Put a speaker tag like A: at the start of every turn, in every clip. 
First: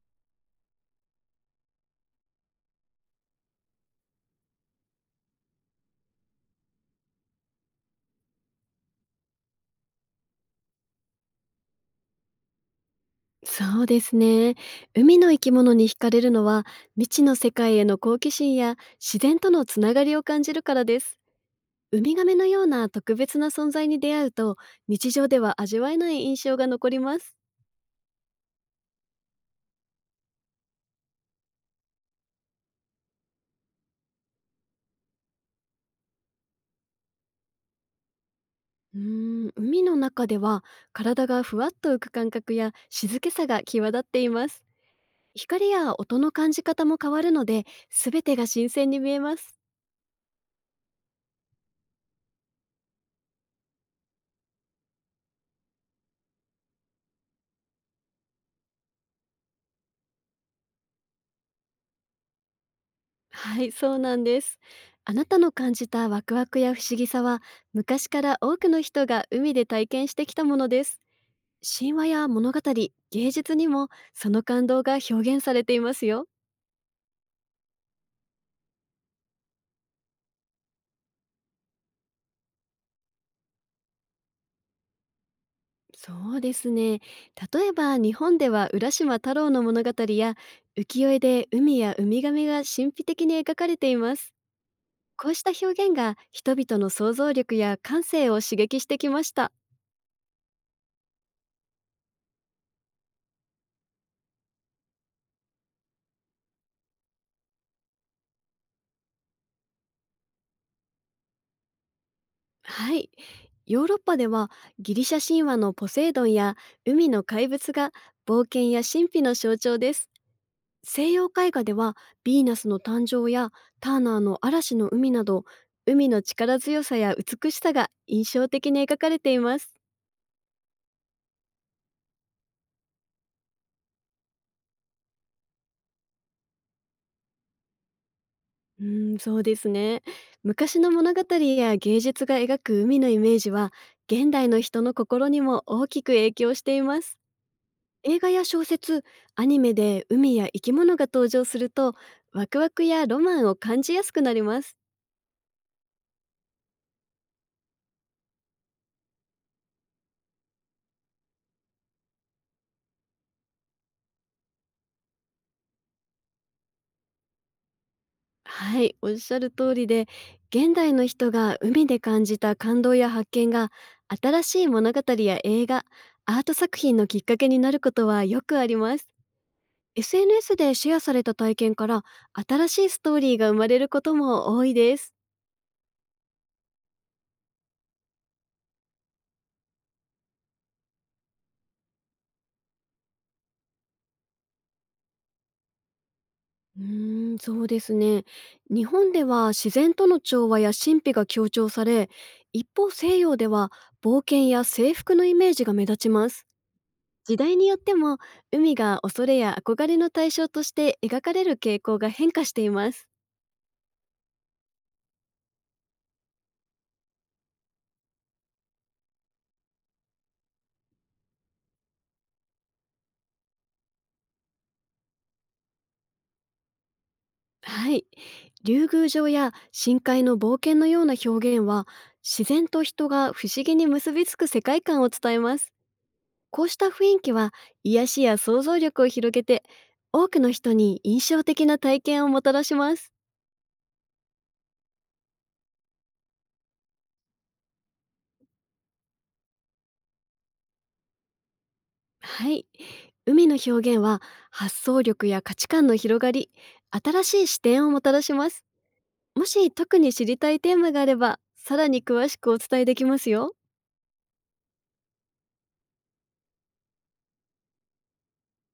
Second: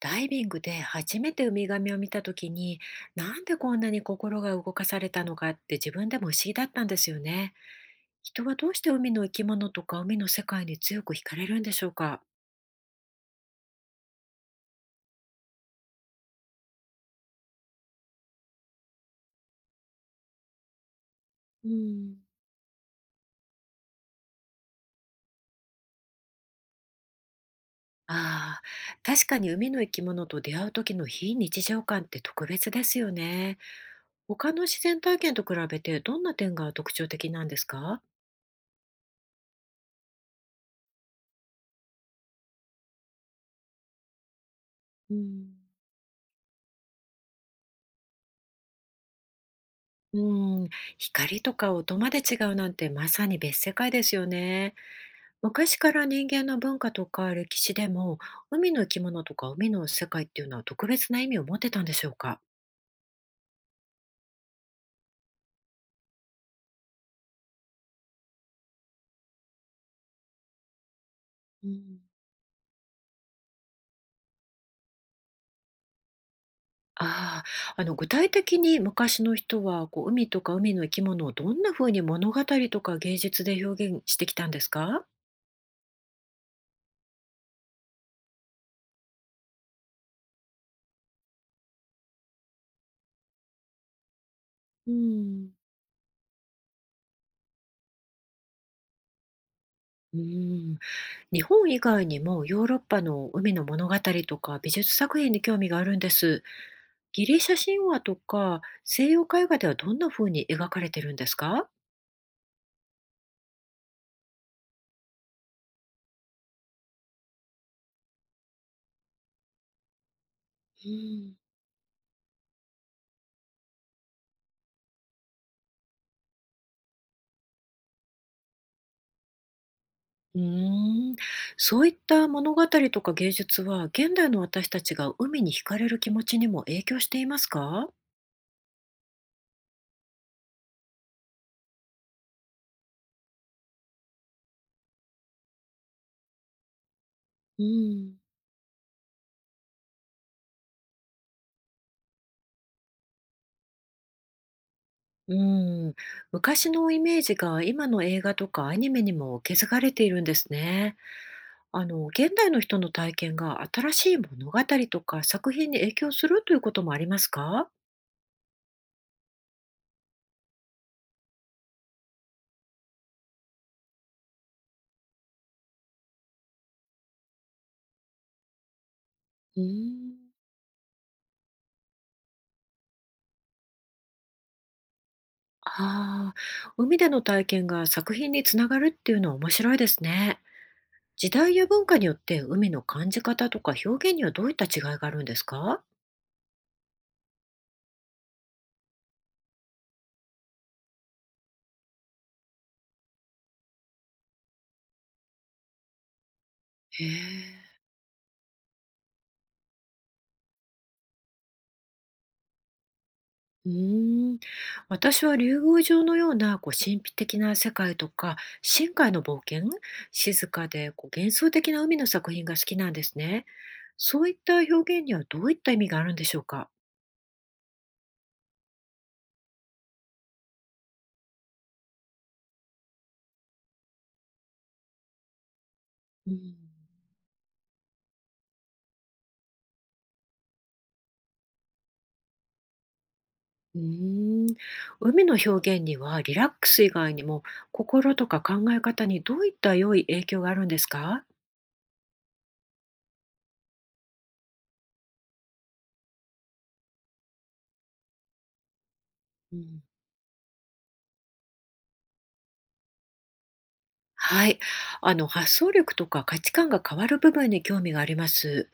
A: ダイビングで初めてウミガメを見た時になんでこんなに心が動かされたのかって自分でも不思議だったんですよね。人はどうして海の生き物とか海の世界に強く惹かれるんでしょうか？
B: そうですね。海の生き物に惹かれるのは未知の世界への好奇心や自然とのつながりを感じるからです。
A: う
B: ウミ
A: ん、
B: ガメのような特別な存在に出会うと日常では味わえない印象が残ります。
A: ああ、確かに海の生き物と出会う時の非日常感って特別ですよね。他の自然体験と比べてどんな点が特徴的なんですか？
B: うーん、海の中では体がふわっと浮く感覚や静けさが際立っています。
A: うん、
B: 光や音の感じ方も変わるので全てが新鮮に見えます。
A: うん、光とか音まで違うなんてまさに別世界ですよね。昔から人間の文化とか歴史でも海の生き物とか海の世界っていうのは特別な意味を持ってたんでしょうか？
B: はい、そうなんです。あなたの感じたワクワクや不思議さは、昔から多くの人が海で体験してきたものです。
A: う
B: 神
A: ん、
B: 話や物語、芸術にもその感動が表現されていますよ。
A: ああ、具体的に昔の人はこう海とか海の生き物をどんな風に物語とか芸術で表現してきたんですか？
B: そうですね。例えば日本では浦島太郎の物語や浮世絵で海やウミガメが神秘的に描かれています。
A: う
B: こうした
A: ん。
B: 表現が人々の想像力や感性を刺激してきました。
A: うん、日本以外にもヨーロッパの海の物語とか美術作品に興味があるんです。ギリシャ神話とか西洋絵画ではどんな風に描かれてるんですか？
B: はい。ヨーロッパではギリシャ神話のポセイドンや海の怪物が冒険や神秘の象徴です。
A: う
B: 西洋
A: ん。
B: 絵画ではヴィーナスの誕生やターナーの嵐の海など海の力強さや美しさが印象的に描かれています。
A: うーん、そういった物語とか芸術は、現代の私たちが海に惹かれる気持ちにも影響していますか？
B: うーん、そうですね。昔の物語や芸術が描く海のイメージは現代の人の心にも大きく影響しています。
A: うん、
B: 映画や小説、アニメで海や生き物が登場すると、ワクワクやロマンを感じやすくなります。
A: うん、昔のイメージが今の映画とかアニメにも受け継がれているんですね。現代の人の体験が新しい物語とか作品に影響するということもありますか？
B: はい、おっしゃる通りで、現代の人が海で感じた感動や発見が、新しい物語や映画、アート作品のきっかけになることはよくあります。
A: うーん、
B: SNS でシェアされた体験から、新しいストーリーが生まれることも多いです。
A: ああ、海での体験が作品につながるっていうのは面白いですね。時代や文化によって海の感じ方とか表現にはどういった違いがあるんですか？
B: うーん、そうですね。日本では自然との調和や神秘が強調され、一方西洋では冒険や征服のイメージが目立ちます。
A: へ
B: 時代によっ
A: え。
B: ても海が恐れや憧れの対象として描かれる傾向が変化しています。
A: うーん、私は竜宮城のような神秘的な世界とか深海の冒険、静かで幻想的な海の作品が好きなんですね。そういった表現にはどういった意味があるんでしょうか。
B: はい。竜宮城や深海の冒険のような表現は、自然と人が不思議に結びつく世界観を伝えます。
A: うん。
B: こうした雰囲気は癒しや想像力を広げて多くの人に印象的な体験をもたらします。
A: うーん、海の表現にはリラックス以外にも心とか考え方にどういった良い影響があるんですか。
B: はい。海の表現は発想力や価値観の広がり、新しい視点をもたらします。も
A: う
B: し
A: ん。
B: 特に知りたいテーマがあれば、さらに詳しくお伝えできますよ。
A: はい。発想力とか価値観が変わる部分に興味があります。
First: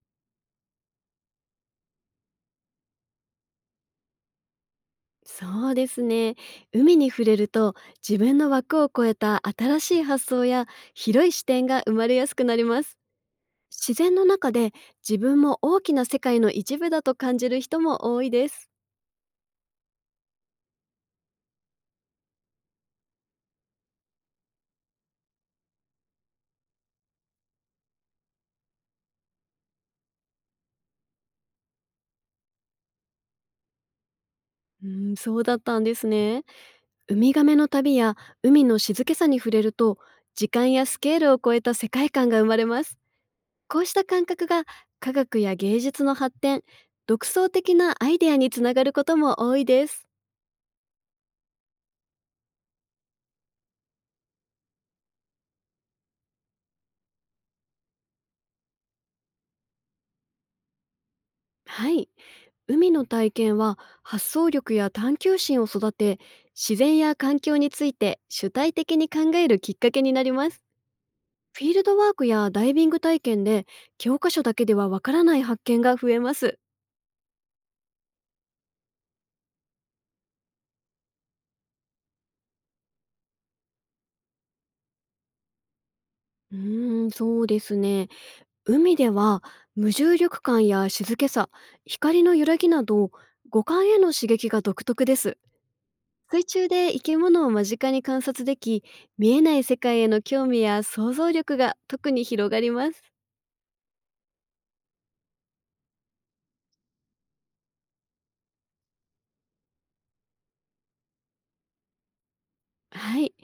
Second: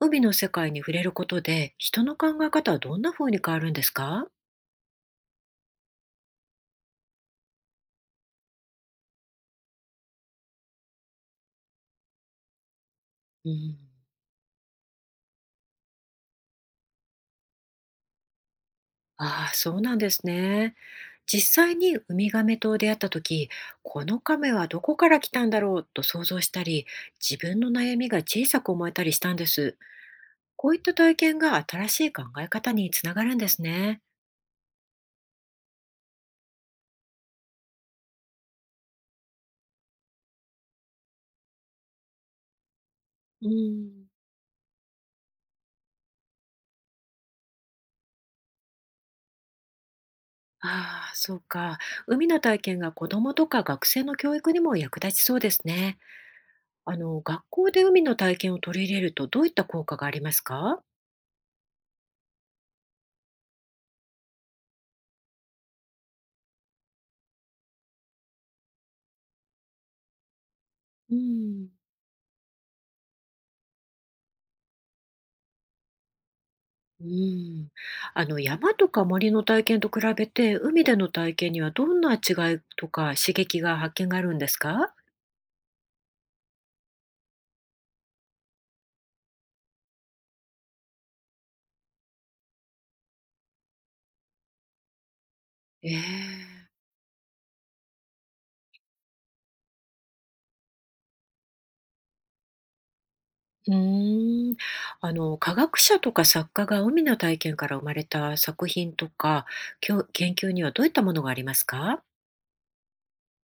A: 海の世界に触れることで、人の考え方はどんな風に変わるんですか？
B: そうですね。海に触れると自分の枠を超えた新しい発想や広い視点が生まれやすくなります。
A: うん、
B: 自然の中で自分も大きな世界の一部だと感じる人も多いです。
A: ああ、そうなんですね。実際にウミガメと出会った時、このカメはどこから来たんだろうと想像したり、自分の悩みが小さく思えたりしたんです。こういった体験が新しい考え方につながるんですね。
B: うん、そうだったんですね。ウミガメの旅や海の静けさに触れると、時間やスケールを超えた世界観が生まれます。
A: う
B: こうした
A: ん。
B: 感覚が科学や芸術の発展、独創的なアイデアにつながることも多いです。
A: ああ、そうか。海の体験が子どもとか学生の教育にも役立ちそうですね。学校で海の体験を取り入れるとどういった効果がありますか？
B: はい。海の体験は発想力や探求心を育て、自然や環境について主体的に考えるきっかけになります。
A: う
B: フ
A: ん、
B: ィールドワークやダイビング体験で教科書だけではわからない発見が増えます。
A: うん。山とか森の体験と比べて、海での体験にはどんな違いとか刺激が発見があるんですか？
B: うーん、そうですね。海では無重力感や静けさ、光の揺らぎなど五感への刺激が独特です。水
A: え
B: 中
A: え。
B: で生き物を間近に観察でき、見えない世界への興味や想像力が特に広がります。
A: うーん。科学者とか作家が海の体験から生まれた作品とか、研究にはどういったものがありますか？
B: はい。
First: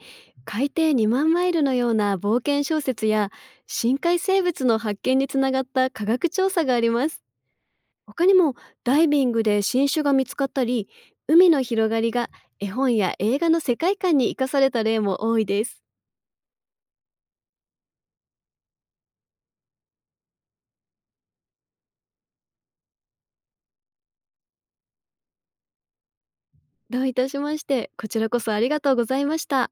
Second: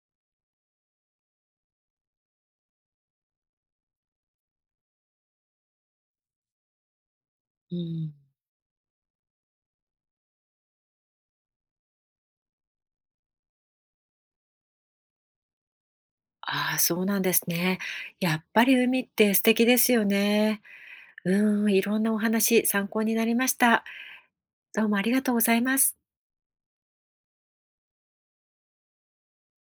B: 海底2万マイルのような冒険小説や深海生物の発見につながった科学調査があります。
A: うん。
B: 他にもダイビングで新種が見つかったり海の広がりが絵本や映画の世界観に生かされた例も多いです。
A: ああ、そうなんですね。やっぱり海って素敵ですよね。うん、いろんなお話参考になりました。どうもありがとうございます。
B: どういたしまして。こちらこそありがとうございました。